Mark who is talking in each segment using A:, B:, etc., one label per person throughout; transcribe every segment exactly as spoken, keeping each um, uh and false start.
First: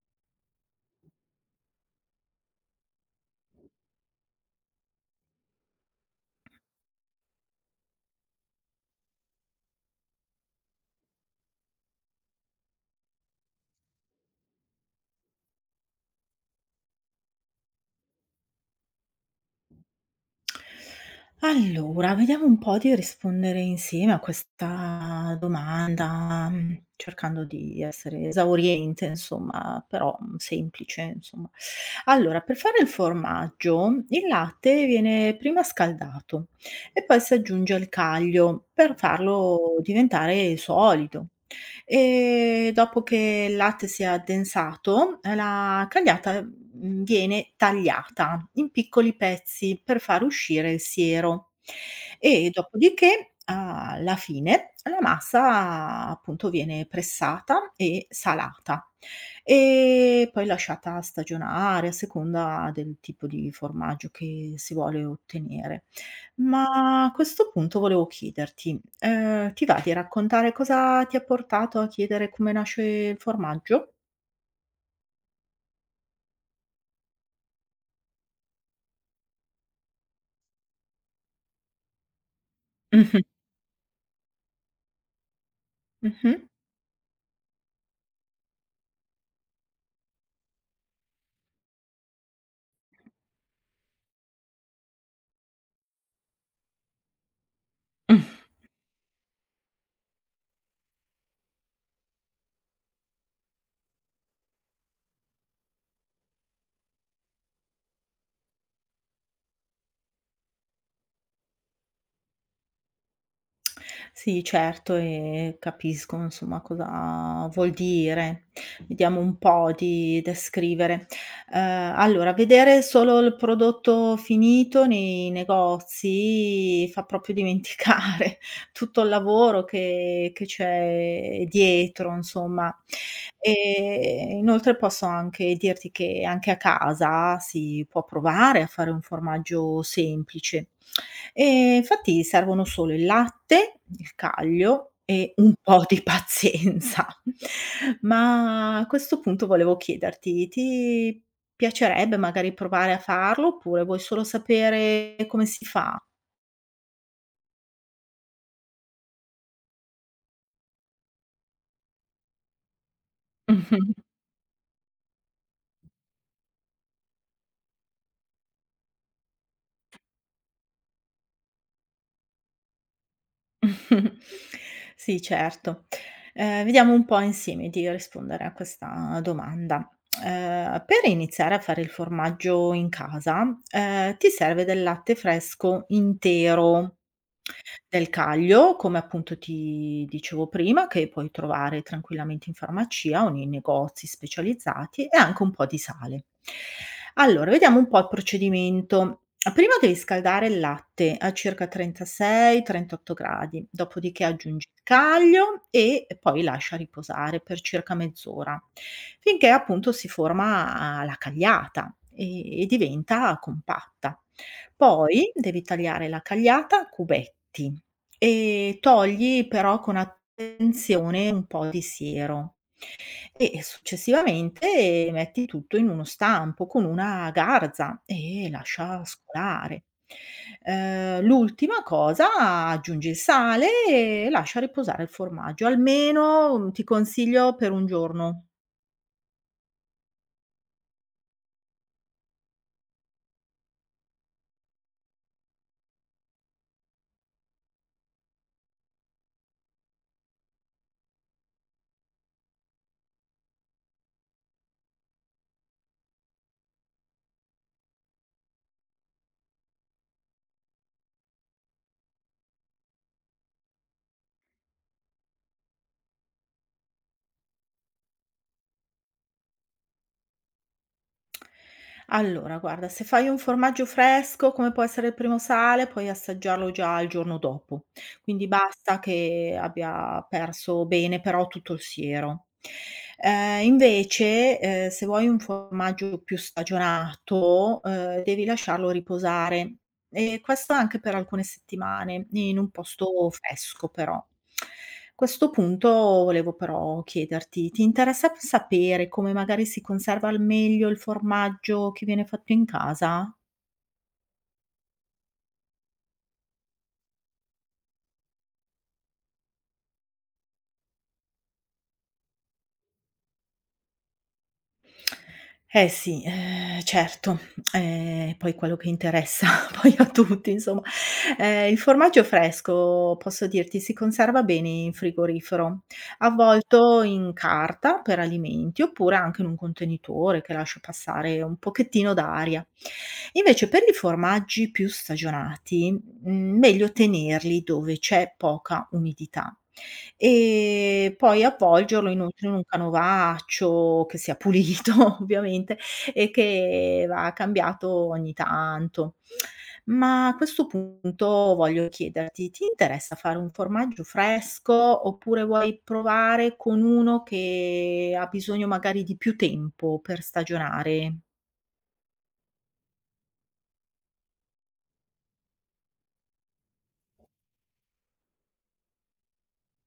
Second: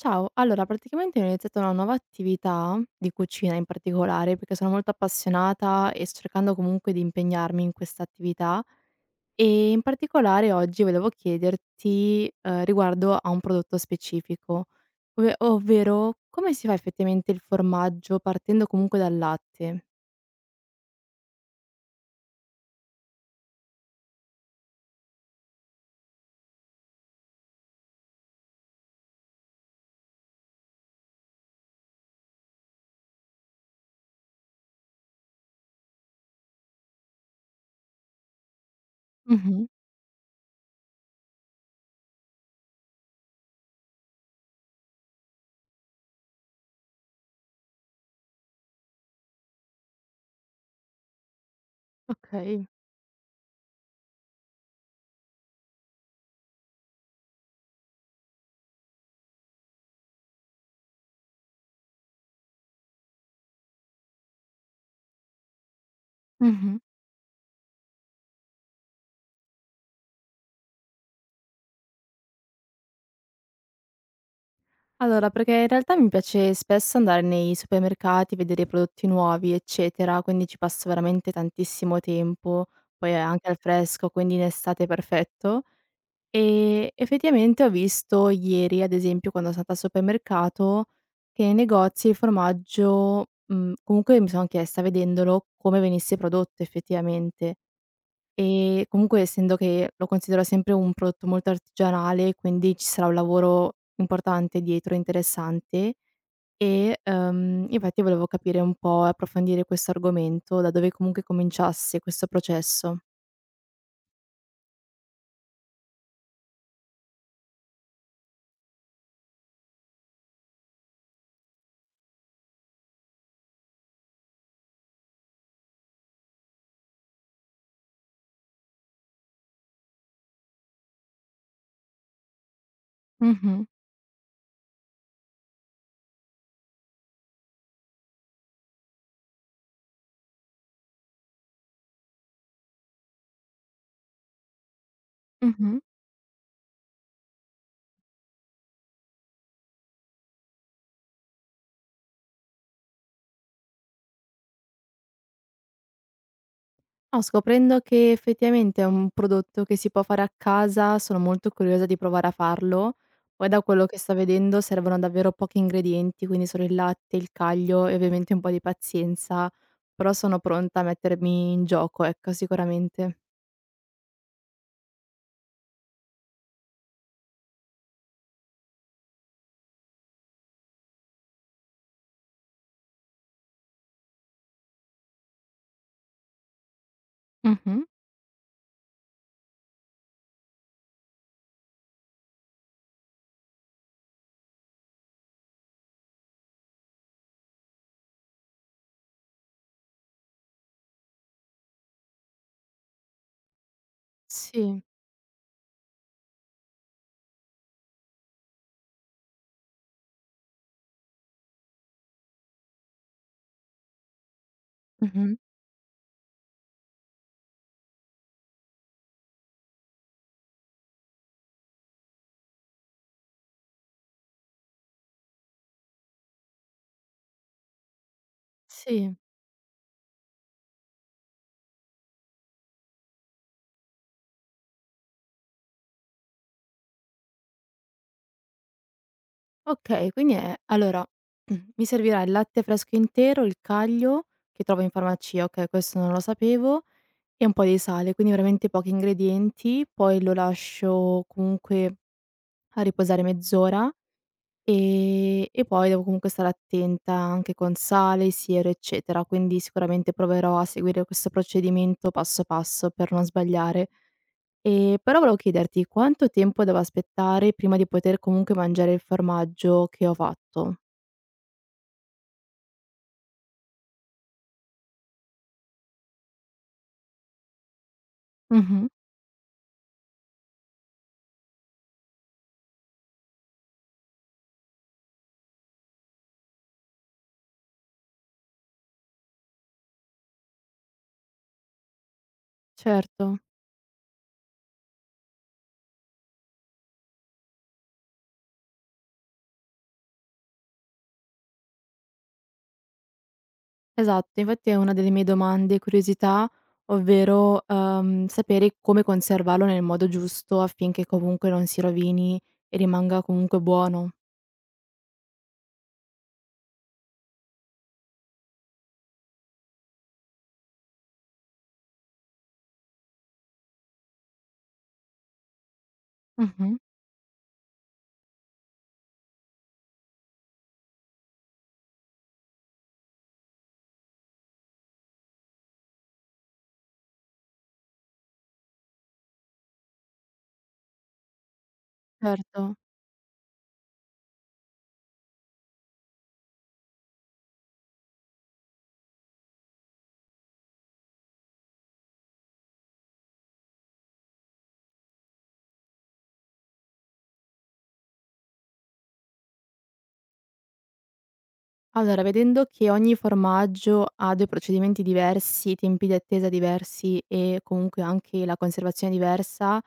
A: Ciao, allora praticamente ho iniziato una nuova attività di cucina, in particolare perché sono molto appassionata e sto cercando comunque di impegnarmi in questa attività. E in particolare oggi volevo chiederti eh, riguardo a un prodotto specifico, ov- ovvero come si fa effettivamente il formaggio partendo comunque dal latte?
B: Allora, vediamo un po' di rispondere insieme a questa domanda, mhmm, cercando di essere esauriente insomma, però, mhmm, semplice insomma. Allora, per fare il formaggio, il latte viene prima scaldato e poi si aggiunge il caglio per
A: Mhm.
B: farlo diventare solido. Ehm, dopo che il latte si è addensato, ehm, la cagliata, mhmm, viene tagliata in piccoli pezzi per far uscire il siero e
A: Ok.
B: dopodiché, alla fine, la massa appunto viene pressata e salata e poi lasciata stagionare a seconda del tipo di formaggio che si vuole ottenere.
A: Mhm.
B: Ma a questo punto volevo chiederti, ehm, ti va di raccontare cosa ti ha portato a chiedere come nasce il formaggio?
A: Allora, perché in realtà mi piace spesso andare nei supermercati, vedere i prodotti nuovi, eccetera, quindi ci passo veramente tantissimo tempo, poi è
B: Mh-mh.
A: anche al fresco, quindi in estate è perfetto.
B: Mh-mh.
A: E effettivamente ho visto ieri, ad esempio, quando sono andata al supermercato, che nei negozi il formaggio, mh, comunque mi sono chiesta vedendolo come venisse prodotto effettivamente.
B: Mh.
A: Ehm, comunque essendo che lo considero sempre un prodotto molto artigianale, quindi ci sarà un lavoro importante dietro, interessante e, uhm, infatti volevo capire un po' e approfondire questo argomento, da dove comunque cominciasse questo processo.
B: Sì, certo, e capisco insomma cosa vuol dire. Vediamo un po' di descrivere. Ehm, allora, vedere solo il prodotto finito nei negozi fa proprio dimenticare tutto il lavoro che che c'è dietro, insomma.
A: Mh-mh,
B: E inoltre posso anche dirti che anche a casa si può provare a fare un formaggio semplice. E infatti servono solo il latte, il caglio e un
A: mh-mh.
B: po' di pazienza. Ma a questo punto volevo chiederti: ti piacerebbe magari provare a farlo oppure vuoi solo sapere come si fa?
A: No, scoprendo che effettivamente è un prodotto che si può fare a casa, sono molto curiosa di provare a farlo. Poi da quello che sto vedendo servono davvero pochi ingredienti, quindi solo il latte, il caglio e ovviamente un po' di pazienza, però sono pronta a mettermi in gioco, ecco, sicuramente.
B: Sì, certo. Ehm, vediamo un po' insieme di rispondere a questa domanda. Ehm, per iniziare a fare il formaggio in casa, ehm, ti serve del latte fresco intero,
A: Mh-mh.
B: del caglio, come appunto ti dicevo prima, che puoi trovare tranquillamente in farmacia o nei negozi specializzati e anche un po' di sale. Allora, vediamo un po' il procedimento. Prima devi scaldare il latte a circa trentasei trentotto gradi, dopodiché aggiungi il
A: Sì.
B: caglio e poi lascia riposare per circa mezz'ora, finché appunto si forma la cagliata e e diventa compatta. Poi
A: Mh-mh.
B: devi tagliare la cagliata a cubetti e togli però con attenzione un po' di siero e successivamente metti tutto in uno stampo con una garza e lascia
A: Sì.
B: scolare. Ehm, l'ultima cosa, aggiungi il sale e lascia riposare il formaggio. Almeno, mhmm, ti consiglio per un giorno.
A: Okay, quindi è allora, mi servirà il latte fresco intero, il caglio che trovo in farmacia, okay, questo non lo sapevo. E un po' di sale, quindi veramente pochi ingredienti, poi lo lascio comunque a riposare mezz'ora, ehm, e poi devo comunque stare attenta anche con sale, siero, eccetera, quindi sicuramente proverò a seguire questo procedimento passo passo per non sbagliare. Ehm, però volevo chiederti, quanto tempo devo aspettare prima di poter comunque mangiare il formaggio che ho fatto?
B: Allora, guarda, se fai un formaggio fresco, come può essere il primo sale, puoi assaggiarlo già il giorno dopo. Quindi
A: Mh-mh,
B: basta che abbia perso bene però tutto il siero. Ehm, invece, ehm, se vuoi un formaggio più stagionato, ehm, devi lasciarlo riposare e questo anche per alcune settimane, in un posto
A: certo.
B: fresco però. Questo punto volevo però chiederti: ti interessa p sapere come magari si conserva al meglio il formaggio che viene fatto in casa?
A: Esatto, infatti è una delle mie domande e curiosità, ovvero, uhm, sapere come conservarlo nel modo giusto affinché comunque non si rovini e rimanga comunque buono.
B: Eh sì, ehm, certo, ehm, poi quello che interessa poi a tutti insomma. Ehm, il formaggio fresco, posso dirti, si conserva bene in frigorifero,
A: Mh-mh,
B: avvolto in carta per alimenti, oppure anche in un contenitore che lascia passare un pochettino d'aria. Invece per i formaggi più stagionati, mhmm, meglio tenerli dove c'è poca umidità. E poi avvolgerlo inoltre in un
A: certo.
B: canovaccio che sia pulito ovviamente e che va cambiato ogni tanto. Ma a questo punto voglio chiederti: ti interessa fare un formaggio fresco oppure vuoi provare con uno che ha bisogno magari di più tempo per stagionare?
A: Allora, vedendo che ogni formaggio ha due procedimenti diversi, tempi di attesa diversi e comunque anche la conservazione diversa,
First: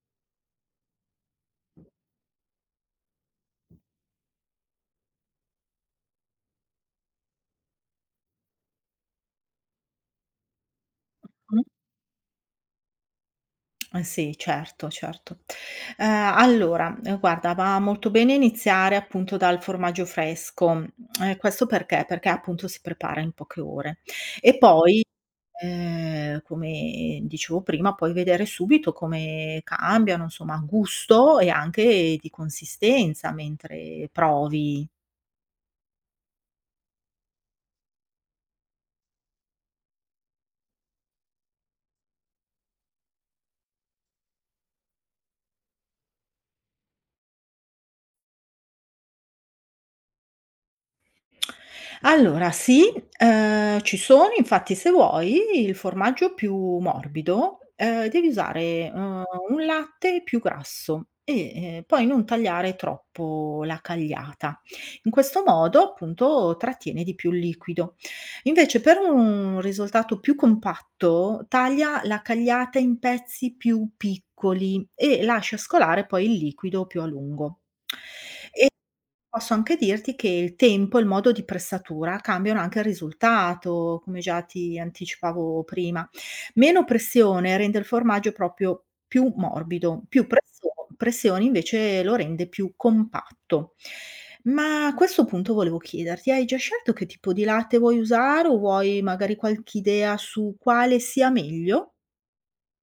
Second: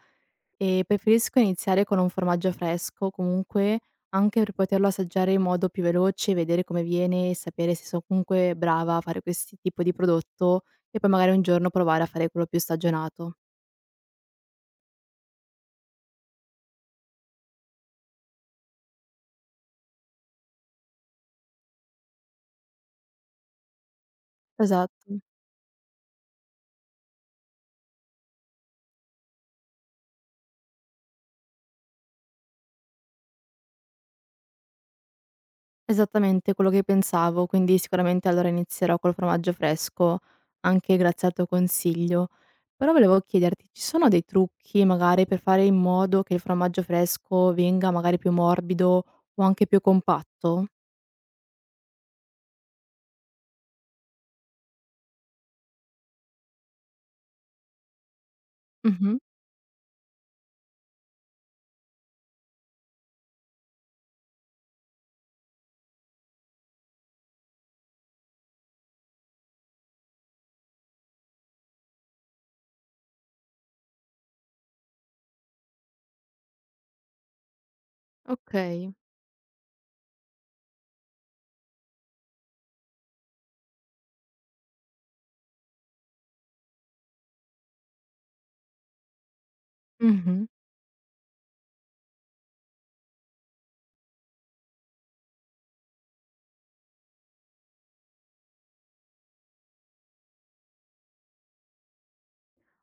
A: ehm, preferisco iniziare con un formaggio fresco comunque, anche per poterlo assaggiare in modo più veloce, vedere come viene e sapere se so comunque brava a fare questi tipo di prodotto e poi magari un
B: Mh?
A: giorno provare a fare quello più stagionato.
B: Eh sì, certo, certo. Ehm, allora, ehm, guarda, va molto bene iniziare appunto dal formaggio fresco, mhmm, ehm, questo perché? Perché appunto si prepara in poche ore. E poi,
A: Esatto.
B: ehm, come dicevo prima, puoi vedere subito come cambiano, insomma, gusto e anche di consistenza mentre provi.
A: Esattamente quello che pensavo, quindi sicuramente allora inizierò col formaggio fresco, anche grazie al tuo consiglio. Però volevo chiederti, ci sono dei trucchi magari per fare in modo che il formaggio fresco venga magari più morbido o anche più compatto?
B: Allora sì, ehm, ci sono, infatti se vuoi il formaggio più morbido, ehm, devi usare,
A: Mh-mh,
B: uhm, un latte più grasso e, ehm, poi non tagliare troppo la cagliata. In questo modo appunto trattiene di più il liquido. Invece per un risultato più compatto, taglia la cagliata in pezzi più piccoli e lascia scolare poi il liquido più a lungo.
A: okay.
B: Posso anche dirti che il tempo, il modo di pressatura cambiano anche il risultato, come già ti anticipavo prima. Meno pressione rende il formaggio proprio più morbido, più presso
A: Mh-mh.
B: pressione invece lo rende più compatto. Ma a questo punto volevo chiederti, hai già scelto che tipo di latte vuoi usare o vuoi magari qualche idea su quale sia meglio?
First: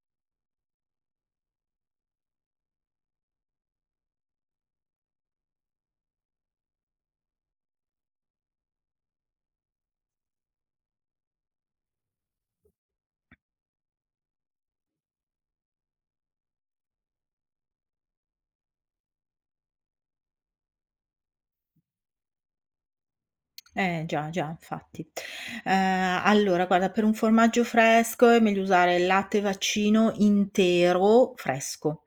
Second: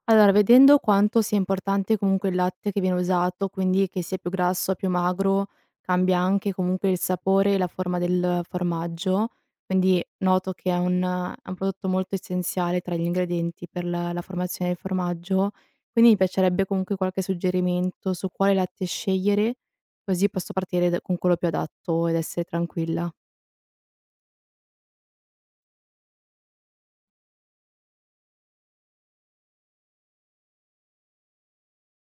A: Allora, vedendo quanto sia importante comunque il latte che viene usato, quindi che sia più grasso o più magro, cambia anche comunque il sapore e la forma del formaggio, quindi noto che è un, è un prodotto molto essenziale tra gli ingredienti per la, la formazione del formaggio, quindi mi piacerebbe comunque qualche suggerimento su quale latte scegliere, così posso partire da- con quello più adatto ed essere tranquilla.
B: Eh già, già, infatti. Ehm, allora guarda, per un formaggio fresco è meglio usare il latte vaccino intero fresco.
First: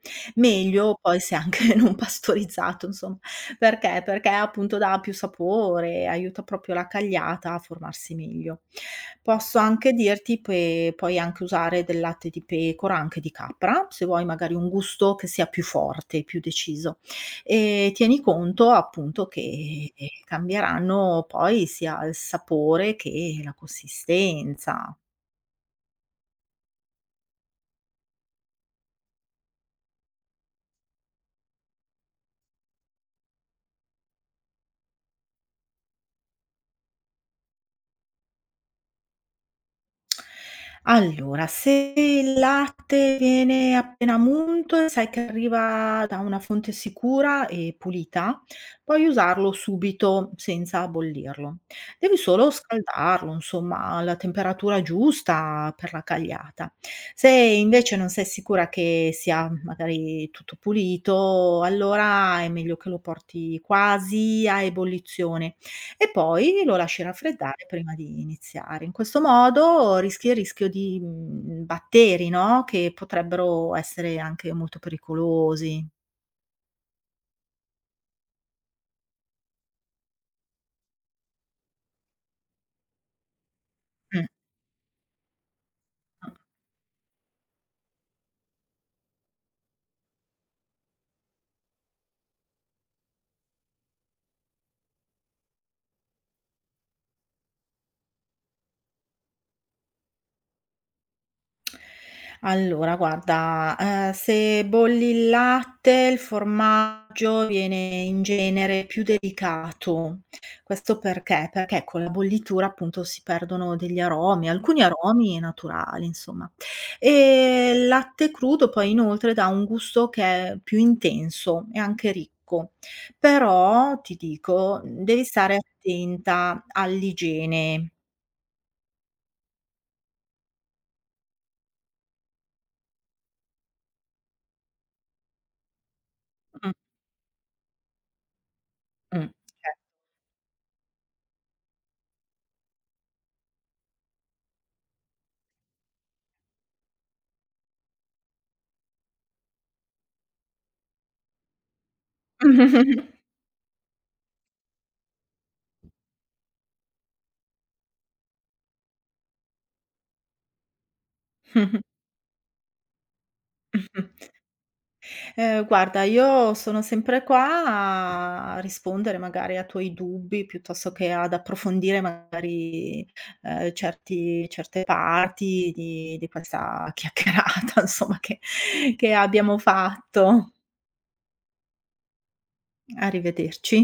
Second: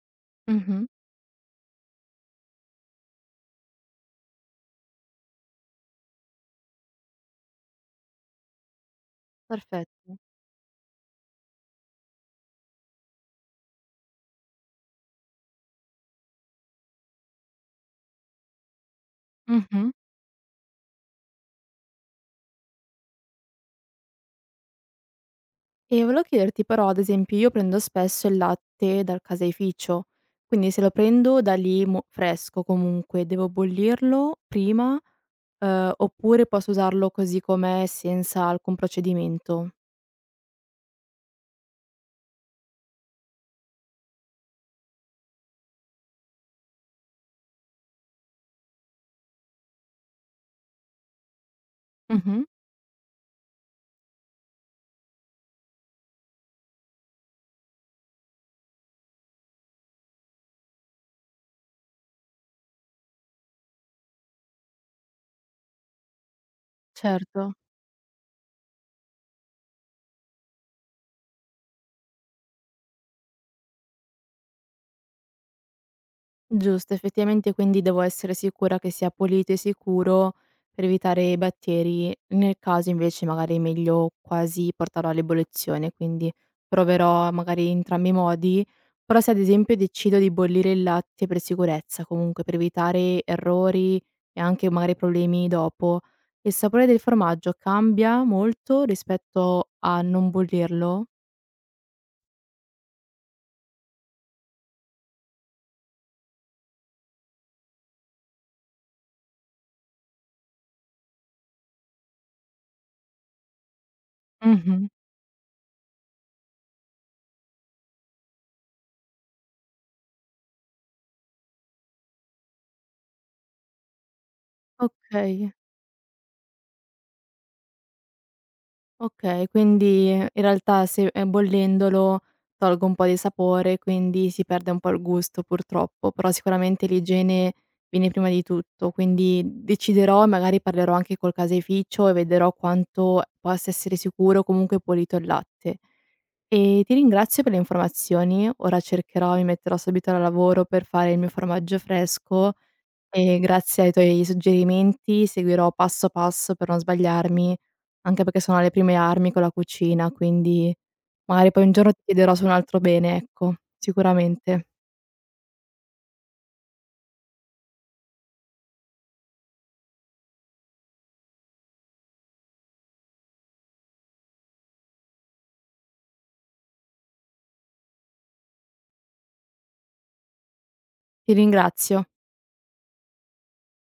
A: Mhm.
B: Meglio poi se anche non pastorizzato insomma. Perché? Perché appunto dà più sapore, aiuta proprio la cagliata a formarsi meglio. Posso anche
A: Perfetto.
B: dirti pe puoi anche usare del latte di pecora, anche di capra, se vuoi magari un gusto che sia più forte, più deciso. Ehm, tieni conto appunto che,
A: Mhm.
B: ehm, cambieranno poi sia il sapore che la consistenza.
A: E volevo chiederti però, ad esempio, io prendo spesso il latte dal caseificio, quindi se lo prendo da lì mo fresco comunque, devo bollirlo prima, uhm, oppure posso usarlo così com'è senza alcun procedimento?
B: Allora, se il latte viene appena munto e sai che arriva da una fonte sicura e pulita, puoi usarlo subito senza bollirlo. Devi
A: Mh-mh,
B: solo scaldarlo, insomma, alla temperatura giusta per la cagliata. Se invece non sei sicura che sia magari tutto pulito, allora è meglio che lo porti quasi a ebollizione e poi lo lasci
A: certo.
B: raffreddare prima di iniziare. In questo modo rischi il rischio di, mhmm, batteri, no, che potrebbero essere anche molto pericolosi.
A: Giusto, effettivamente quindi devo essere sicura che sia pulito e sicuro per evitare i batteri. Nel caso invece magari è meglio
B: Mh,
A: quasi portarlo all'ebollizione,
B: mh.
A: quindi proverò magari entrambi i modi, però se ad esempio decido di bollire il latte per sicurezza, comunque per evitare errori e anche magari problemi dopo, il sapore del formaggio cambia molto rispetto a non bollirlo?
B: Allora guarda, ehm, se bolli il latte, il formaggio viene in genere più delicato. Questo perché? Perché con la bollitura appunto si perdono degli aromi, alcuni
A: Mh-mh.
B: aromi naturali insomma. Ehm, il latte crudo poi inoltre dà un gusto che è più intenso e anche ricco. Però ti dico, mhmm, devi
A: Ok.
B: stare attenta all'igiene.
A: Okay, quindi ehm, in realtà se ehm, bollendolo tolgo un po' di sapore, quindi si perde un po' il gusto purtroppo, però sicuramente l'igiene viene prima di tutto,
B: Mh, mh,
A: quindi
B: ce
A: deciderò e magari parlerò anche col caseificio e vedrò quanto possa essere sicuro o comunque pulito il latte. E ti ringrazio per le informazioni. Ora cercherò, mi metterò subito al lavoro per fare il mio formaggio fresco e grazie ai tuoi suggerimenti seguirò passo passo per non sbagliarmi, anche perché sono alle prime armi con la cucina, quindi magari poi un giorno ti chiederò su un altro bene, ecco, sicuramente.
B: Ehm, guarda, io sono sempre qua a rispondere magari a tuoi dubbi, piuttosto che ad approfondire magari, ehm, certi certe parti di di questa chiacchierata insomma che che abbiamo fatto.
A: Ti ringrazio.
B: Arrivederci.